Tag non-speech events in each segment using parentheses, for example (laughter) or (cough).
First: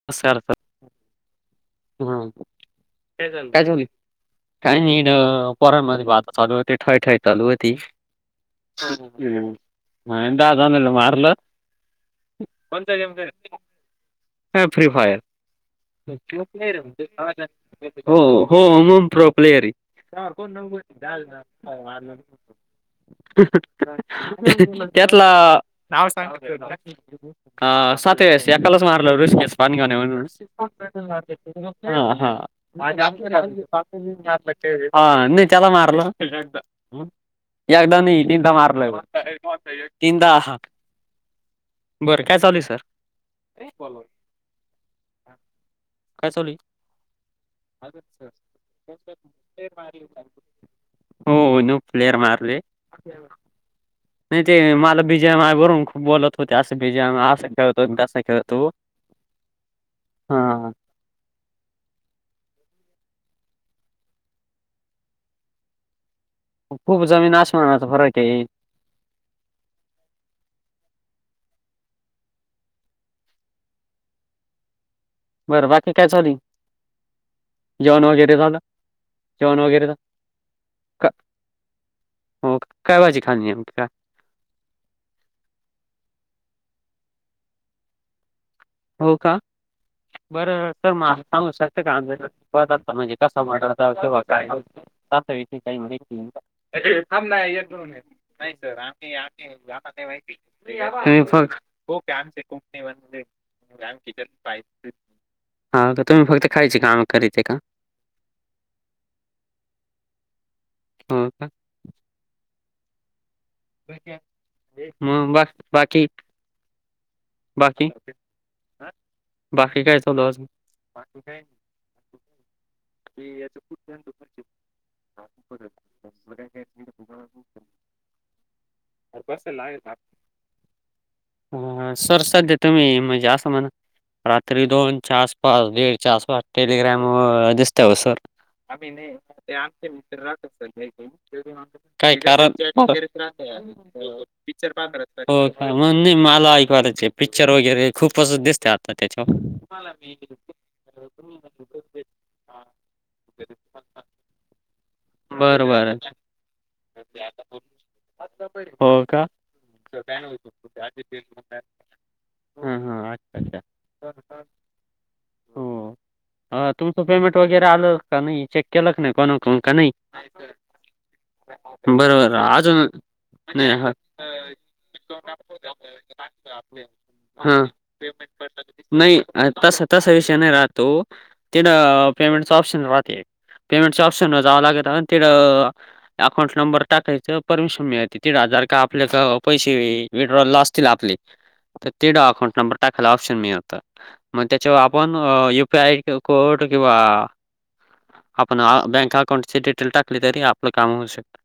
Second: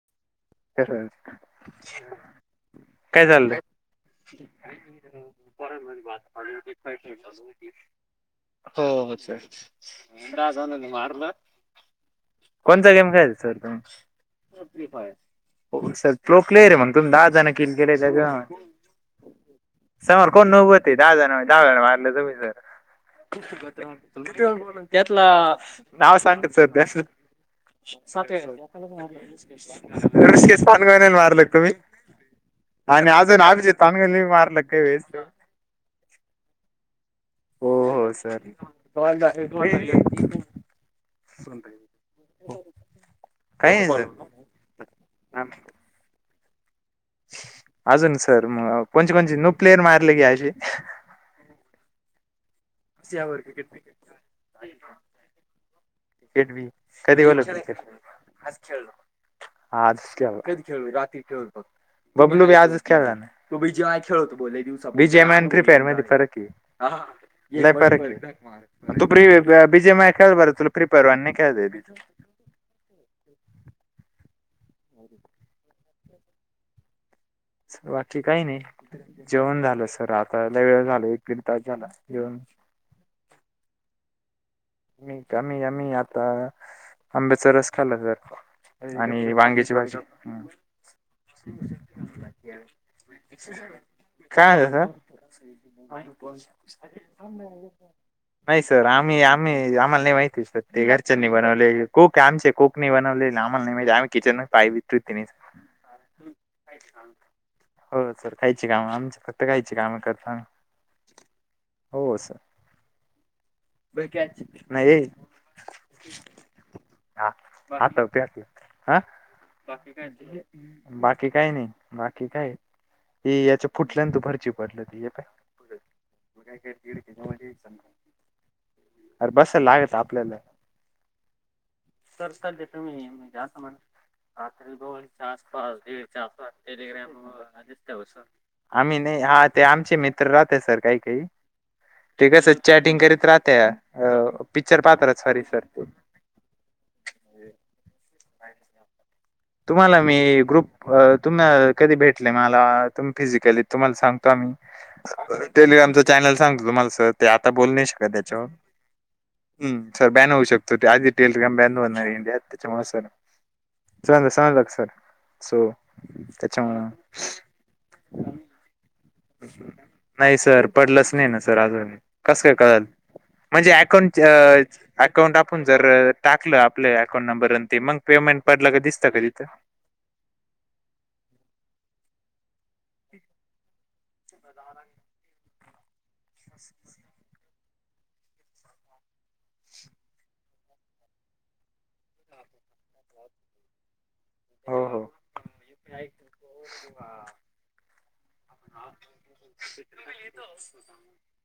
(unintelligible) (unintelligible) काय चालयं (unintelligible) परत म्हणे वाद बात चालू होते ठय ठय चालू होती (unintelligible) हो-हो सहजच अन् दहा जणाला राजानने मारलं. कोणता गेम खेळायंच सर तुम्ही हा फ्री फायर ् सर प्रो प्लेयर आहे मग तुम्ही दहा जण किल केले हो त्याच्या होम प्रो प्लेअर समोर कोण नोभतते दादा दाने मारलं तुम्ही जर (inaudible) त्यातला त्यातलं नाव सांग सांगत सर त्याचं ह श्याकलस मारला रस पा ऋषिकेश ह पानगवण्याने मारलं का तुम्ही आणि अजून अभिजित पानगवण्याने मारलं का काही वेळेस (inaudible) त्याला मारलं हो एकदाम हो नाही सर तिनदा मारलं तिनदा बरं काय चालू आहे सर ह काय चालू अजून सर मग कोणचे कोणचे नू प्लेयर मारले गे असे हो नू प्लेअर मारले नाही ते मला बीजयम बरून खूप बोलत होते असं बीजयम असं खेळत हो त आज खेळ आज खळ हा खेळ रात खेळघ बबलू बी आजच खेळला ना तू बीजे माय खेळतो बोवस बजय प्रिपेअर माती फरक आहे खूप जमीन आसमानाचा फरक आहे. प्र बीजय मय ख बर तु प्रिपरवान क बरं बाकी काय चाली बाकी काही नाही जेवण झालं सर आता ल वेळ झाल का एक दीड तास झाला जेवण हो का? काय बाजी खा का आही आम्ही आता आंब्याचा रस खाल्ला तर हो का बरं सर म सांगू शकत काम म्हणजे कस मट तेघ काय सर काही थांब नाही नाही सर आम्ही आम्ही आम्हाला नाही सर ते माहिती घरच्यांनी बनवले खूप कोक आमचे कुणी कोकणी वज बनवलेले आम्हाला नाही माहिती आम्ही किचन पाय बी धुत नाही. हा तुम्ही फक्त खायची काम करीत आहे का हो सर काहीची काम आमच फक्त काहीची काम करता होा का हो सर नाही मग बा बाकी हा ह बाकी ते हा बाकी काय बाकी काय नाही बाकी काय ते ती याच याच्या खूप फुटलं आणि तू त भरची पडलं ती हे पाय, काययच अरे बस लागत आपल्याला ह सर सध्या तुम्ही म्हणजे असं म्हणा रात्री दोनच्या आसपास दीडच्या आसपास टेलिग्रॅम दिसत हो सर आम्ही हा नाही ते आमचे म मित्र राटव राहते सर काही काही ते कसं चॅटिंग करीत राहते पिक्चर पाहत ् सॉरी मग सर नाही मला ऐकवायचे पिक्चर वगैरे खूपच दिसत त्याच्या तुम्हाला मी ग्रुप अ तुमला कधी भेटले मला तुम्ही फिजिकली तुम्हाला सांगतो आम्ही बरं, बरं. टेलिग्रामचचा चॅनल सांगतो तुम्हाला स ते आता बोलणे शक आ हो का हम् सर बॅन हवऊ शकत आित्यल का बॅ बणार चच्या हां, मर हां. अच्छा अच्छा सो हो त्याच्यामुळं तुमचं पेमेंट वगैरे आलं का नाही चेक केलक नाही कोण कोण का नाही सर पडलंच नाही ना सर अजून बरोबर कसं काय कळल आजून म्हणजे अकाउंट अकाउंट आपण जर टाकलं आपल्या अकाउंट हा नंबरनंत मग पेमेंट पडलं का दिसतं का नाही तिथं तस तसा विषय नाही राहतो तथं पेमेंटच ऑप्शन राहते पेमेंट ऑप्शन जावं लागेत तं अकाउंट नंबर टाकायच परमिशन मिळते तीड हजार का आपल्या पैसे विड्रॉल असतील आपले तर तेढा अकाउंट नंबर टाकायला ऑप्शन मिळतं मग त्याच्यावर हो हो आपण यु पी आय हो कोड किंवा आपण बँक अकाउंटचे डिटेल टाकली तरी आपलं काम होऊ शकतं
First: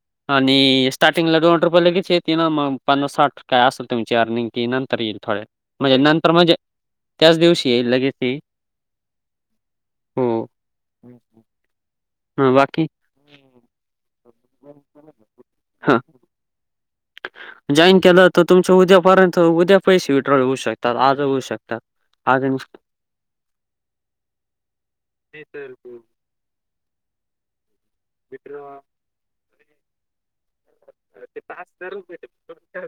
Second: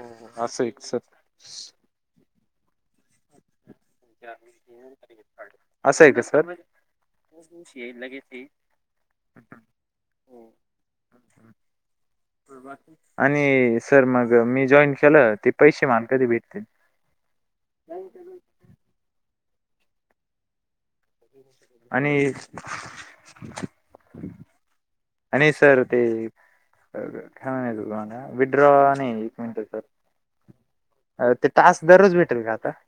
हो असं आहे आणि स्टार्टिंग ला डोवं रुपयला कचेती ना पन्नास साठ काय असेल तुमची अर्निंग की नंतर येईल थोडे म्हणजे असं आहे का नंतर सर म्हणजे त्याच दिवशी लगेच (inaudible) हो. हं, बाकी आणि सर मग मी जॉईन केलं ते पैसे मागतात कधी भेटतील जॉईन केलं तर तुमच्या उद्यापर्यंत उद्या पैसे विड्रॉल येऊ शकते. आणि आणि सर ते काय म्ह तु विड्रॉ नाही एक मिनिटच. अ ते तास दररोज भेटेल का आता.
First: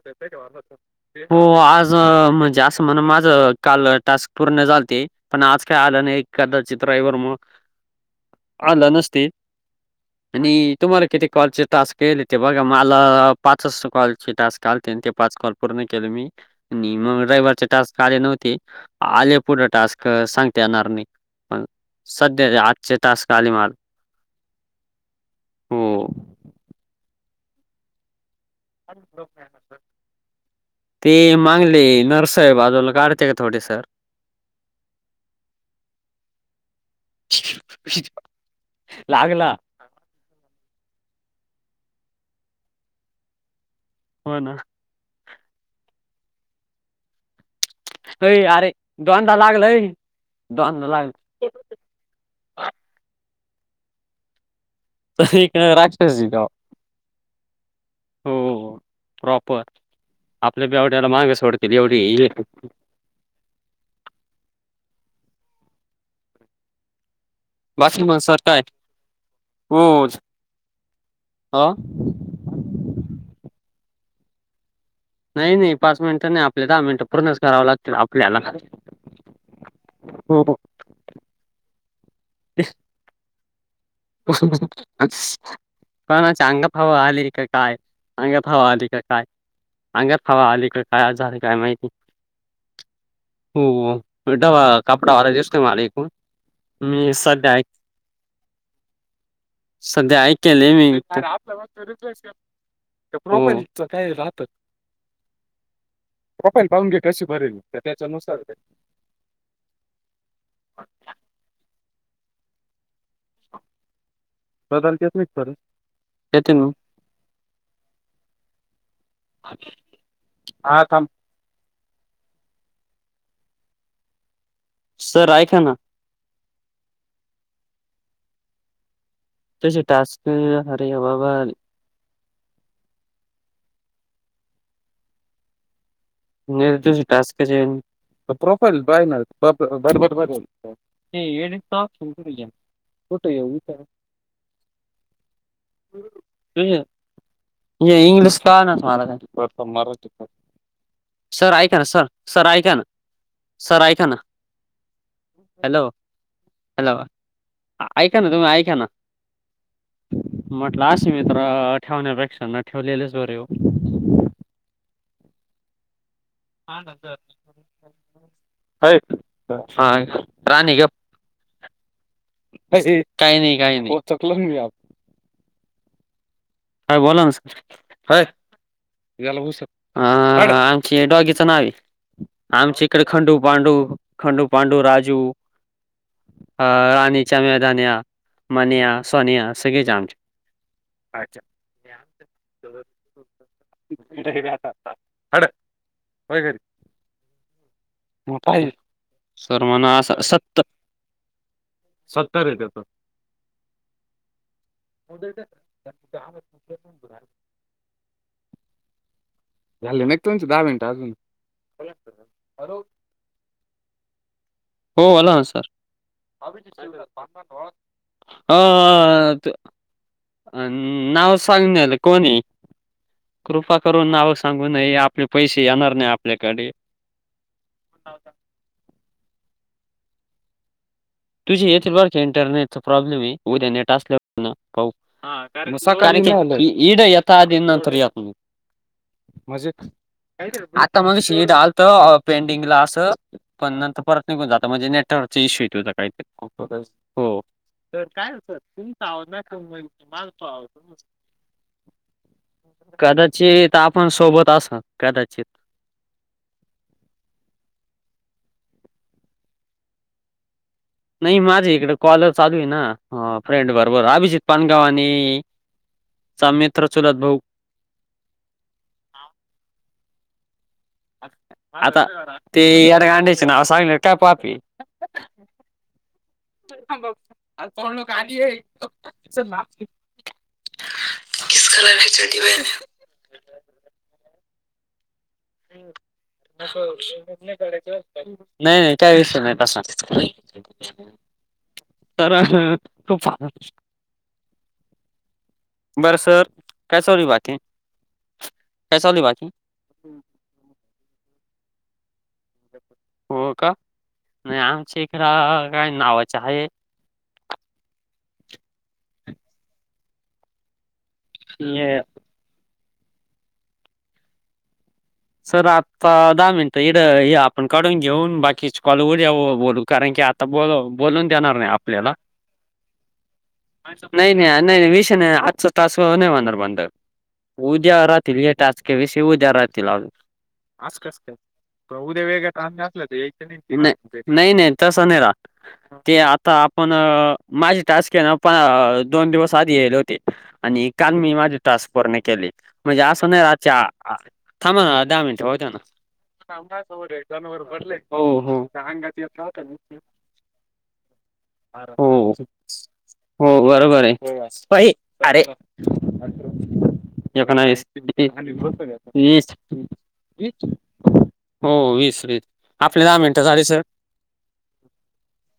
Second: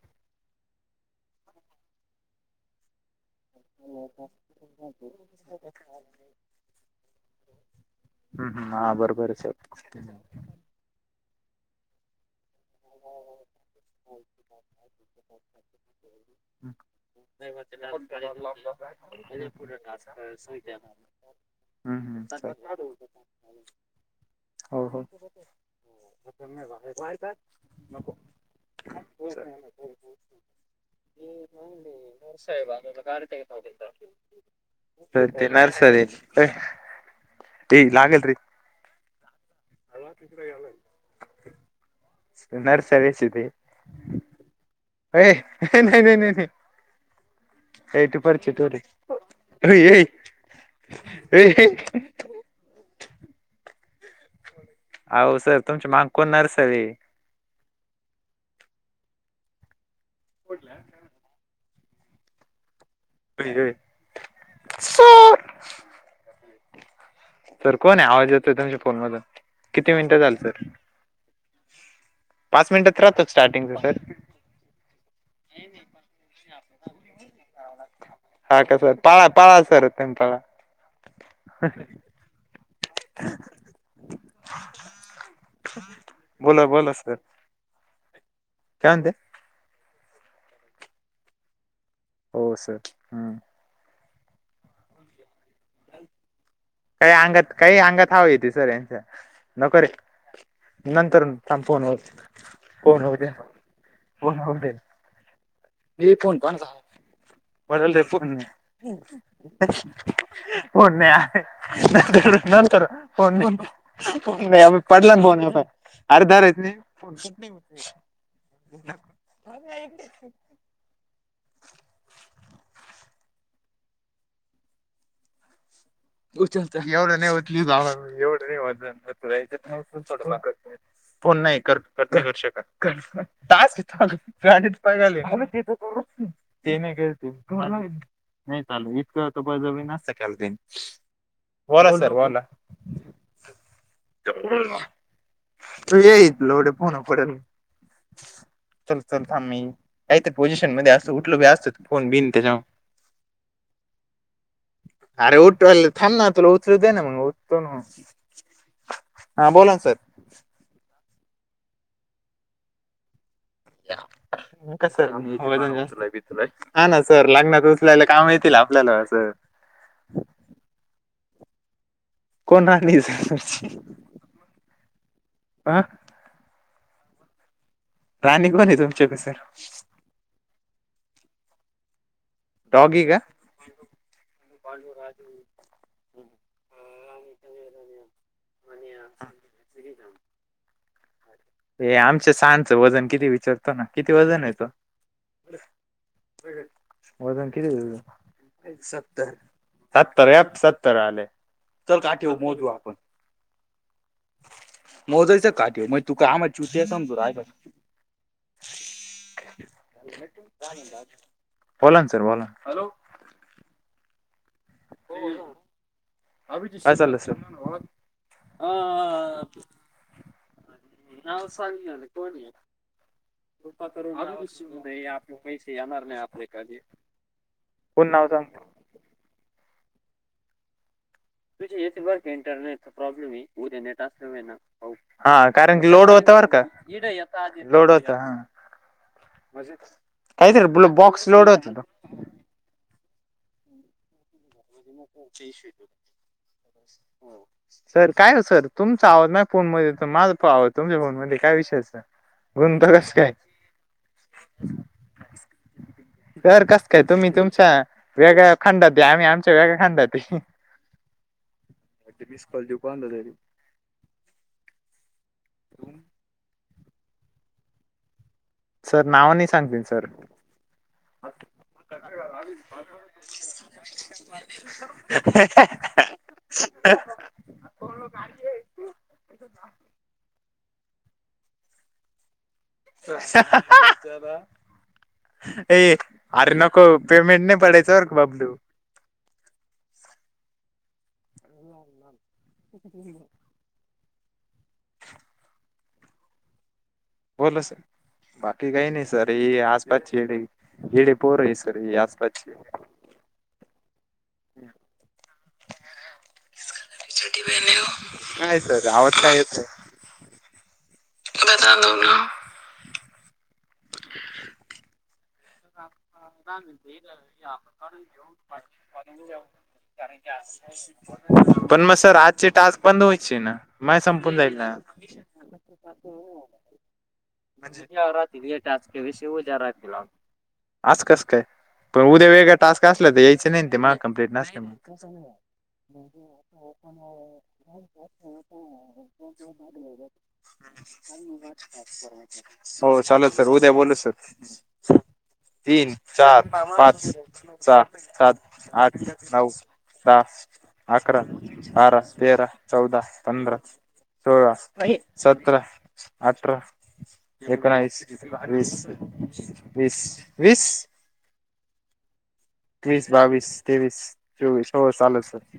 हो आज जास्त म्हण माझं काल टास्क पूर्ण झालते पण आज काय आलं नाही एखादा चित्रवर मग हम्म हम्म हा बरोबर स आणि तुम्हाला किती कॉलचे टास्क केल ते बघा. मला पाच कॉल टास आलते ते पाच कॉल पूर्ण केले मी आणि मग ड्रायव्हरच्या टास्क आले नव्हते आले पुढे टास्क सांगते येणार नाही. पण सध्या र सर आजचे टास्क आले माझे. हो हो हो. (inaudible) अ सर ते मागले नरसाहेब बाजूला काढते का थोडे सर. सत्या नर्स दे लागला. य आला नर्स बेस ते हो ना अ नाही नाही नाही नाही एटी अय परसेंट अरे होते. दोनदा लागला अय. दोनदा लागला. त अहो सर तुमच्या माग राजक्षस जी कोण का नर्सरी हो प्रॉपर आपल्या बेवड्याला माग सोडते. (unintelligible) वडी (inaudible) तर कोण बाकी आहे मग आवाज सर येतोय काय तुमच्या फोन मधून किती मिनटं झाल सर? हां पाच मिनिटच राहतो स्टार्टिंगच सर. नाही नाही पाच मिनिटं नाही आपल्या दहा मिनटं पूर्णच करावं लागतील आपल्याला हा हो का सर पळा पाळा असर तेम पळा. (inaudible) हो. पण बोला चांगला भाव बोला सर आले का काय. अंगात हवा आली का काय अंगात हवा आली का काय आजार काय माहिती. हो सर हम्म हो बेठवा कपड ऑर्डरचसक म एक काही अंगात काही अंगात हवं येते सर यांच्या. नको रे सध्या ऐकले मी. नंतर थांब फोन होऊ फोन होऊ द्या काय राहतात. म फोन पण झा बडल र फोन. पण नाही आहे नंतर फोन फोन नाही आम्ही पडला फोन अरे येते धरायचं ना नाही. क (unintelligible) हां (unintelligible) सर ऐका ना. उच एवढं नाही होत लि एवढं नाही होत तुझे टास्क च्या अरे बाबा फोन नाही कर. कक वर्ष (unintelligible) काॅ पा (unintelligible) टास्क जे हाय ना नाही प्रोफाईल चालू बाय इतकं तर बळजबरी नसतं बरोबर केलं ब त्यांनी. (unintelligible) हे ये बोला सर बोला (unintelligible) कुठं गेला? तू येई हितनच (unintelligible) फोन पडल. हे इंग्लिश कळनाच चल मला काय चल थांब मी कायत पोझिशन मध्ये अस उठलो ब सर ऐका असत ना सर फोन बिन सर जाऊ ऐका ना सर ऐका ना (unintelligible) अरे उठ हॅलो थांब ना तुला विचलु दे हॅलो ना मग ऐका ना तुम्ही ऐका ना (unintelligible) हा बोला ना सर. म्हटलं असे मित्र ठेवण्यापेक्षा न ठेवलेलेच बरे हो. (inaudible) कस हा ना सर लग्नात उचलायला काम येतील आपल्याला असं. हा. राणी ग कोण राणी काही नाही आसची. काही नाही चकलो मी आप अह काय बोला ना सर. अय निको नको आमची डॉगीचं नाव हे. आमच्या इकडे खंडू पांडू - पांडू राजू अ राणीच्या मैदान्या (inaudible) मनिया, सोनिया सगळेच आमचे. अच्छा. हे आमच्या सांडचं वजन किती विचार? ना किती वजन येतो. वजन किती? (unintelligible) म्हणा असं सत्तर याप सत्त सत्तर आलेय. चल काठीवू मोजू आपण. मोजयच काटेवर मग तू का आम चूस्या समजू राहिला. (unintelligible) बोला ना सर. बोला. हॅलो. हो. आला ना सर. काय चाललं सर आ आत. अ नाव सांगणेले कोणी. कृपा करून नावं सांगू नये आपले पैसे येणार नाही आपल्याकडे. पुन नाव सांगतो. तुझी येथील बरक इंटरनेटचा प्रॉब्लेम हे उद्या नेट असल्यावर पाहु. हा कारण की मसा लोड का होतं बरं इड यथा का लोड होता दिनांतरीत म हा (unintelligible) म्हणजे काहीतरी आता मग बॉक्स लोड शेट होता आलत - - पेंडिंगला असं पण नंतर परत निघून जातं म्हणजे नेटवर्कचा इश्यू येतोय- - (unintelligible) हो तर सर काय हो सर तुम तुमचा आवाज माझ्या फोन मध्ये (unintelligible) येतो कर माझा तुमच्या फोन मध्ये काय विषयच नाही. कदाचित आपण सोबत असत कदाचित. तर कसं काय तुम्ही तुमच्या वेगळ्या खंडातहे आम्ही आ - - वेगळ्या खंडात हे. नाही माझी इकडे कॉलच चालू हे ना अ फ्रेंड बरोबर अभिजित पाणगाव अणि चा मित्र चुलत भाऊ. सर नाव नई सांगतील सर. असं काय. आता ते (unintelligible) नाव सांगितलं का पाप ये. थांबव अग जाऊ नको आत ये. (unintelligible) करा ह्यच्या वर ह, ह, हा. ए अरे नको पेमेंट नाय पडायचा बर का बबलू. काहीच नाही तसा. तर अ खूप झापून बरं सर काय चालू बाकी बोला सर बाकी काही काय नाही चालू सर बाकी हे आज पाच येडे येडे पोर ही सर्व आज कालची. हो का नाही आमच्या इकड ह काय नावाच आहे आय आवत् येत बता दऊ ना (unintelligible) सर आत्ता दहा मिनिटं आपण काढून घेऊन बाकी कॉलवर बोलू कारण की आता बोल बोलून देणार नाही पण मग आपल्याला सर आजचे टास्क बंद व्हायचे ना माय नाही नाही संपून जाईल नाही ना नाही विषय नाही आजचा टास्क नाही होणार बंद उद्या राहतील हे टास्के विषय उद्या राहतील अस कस काय पण उद्या वेगळं वेगळा काम टास्क असल असला तर ते यायचं ते मला नाही कंप्लीट नाही नाही नसल्यामुळे तस नाही राहत ते आता आपण अ माझी टास्क येना पण दोन दिवस आधी येल होते आणि काल मी माझे टास्क पूर्ण केले हो म्हणजे चालेल असं नाही सर उद्या अच्छा बोलू सर अ थांबा ना दहा होऊ द्या ना तीन चार पाच सहा हो सात हो आठ नऊ दस अकरा बारा हो तेरा चौदा हो पंधरा बरोबर आहे. सोळा पै अरे सतरा अठरा एकोनावीस वीस वीस वीस हो वीस वीस आपले वीस दहा मिनिटं बावीस झाले सर तेवीस चोवीस हो चालेल सर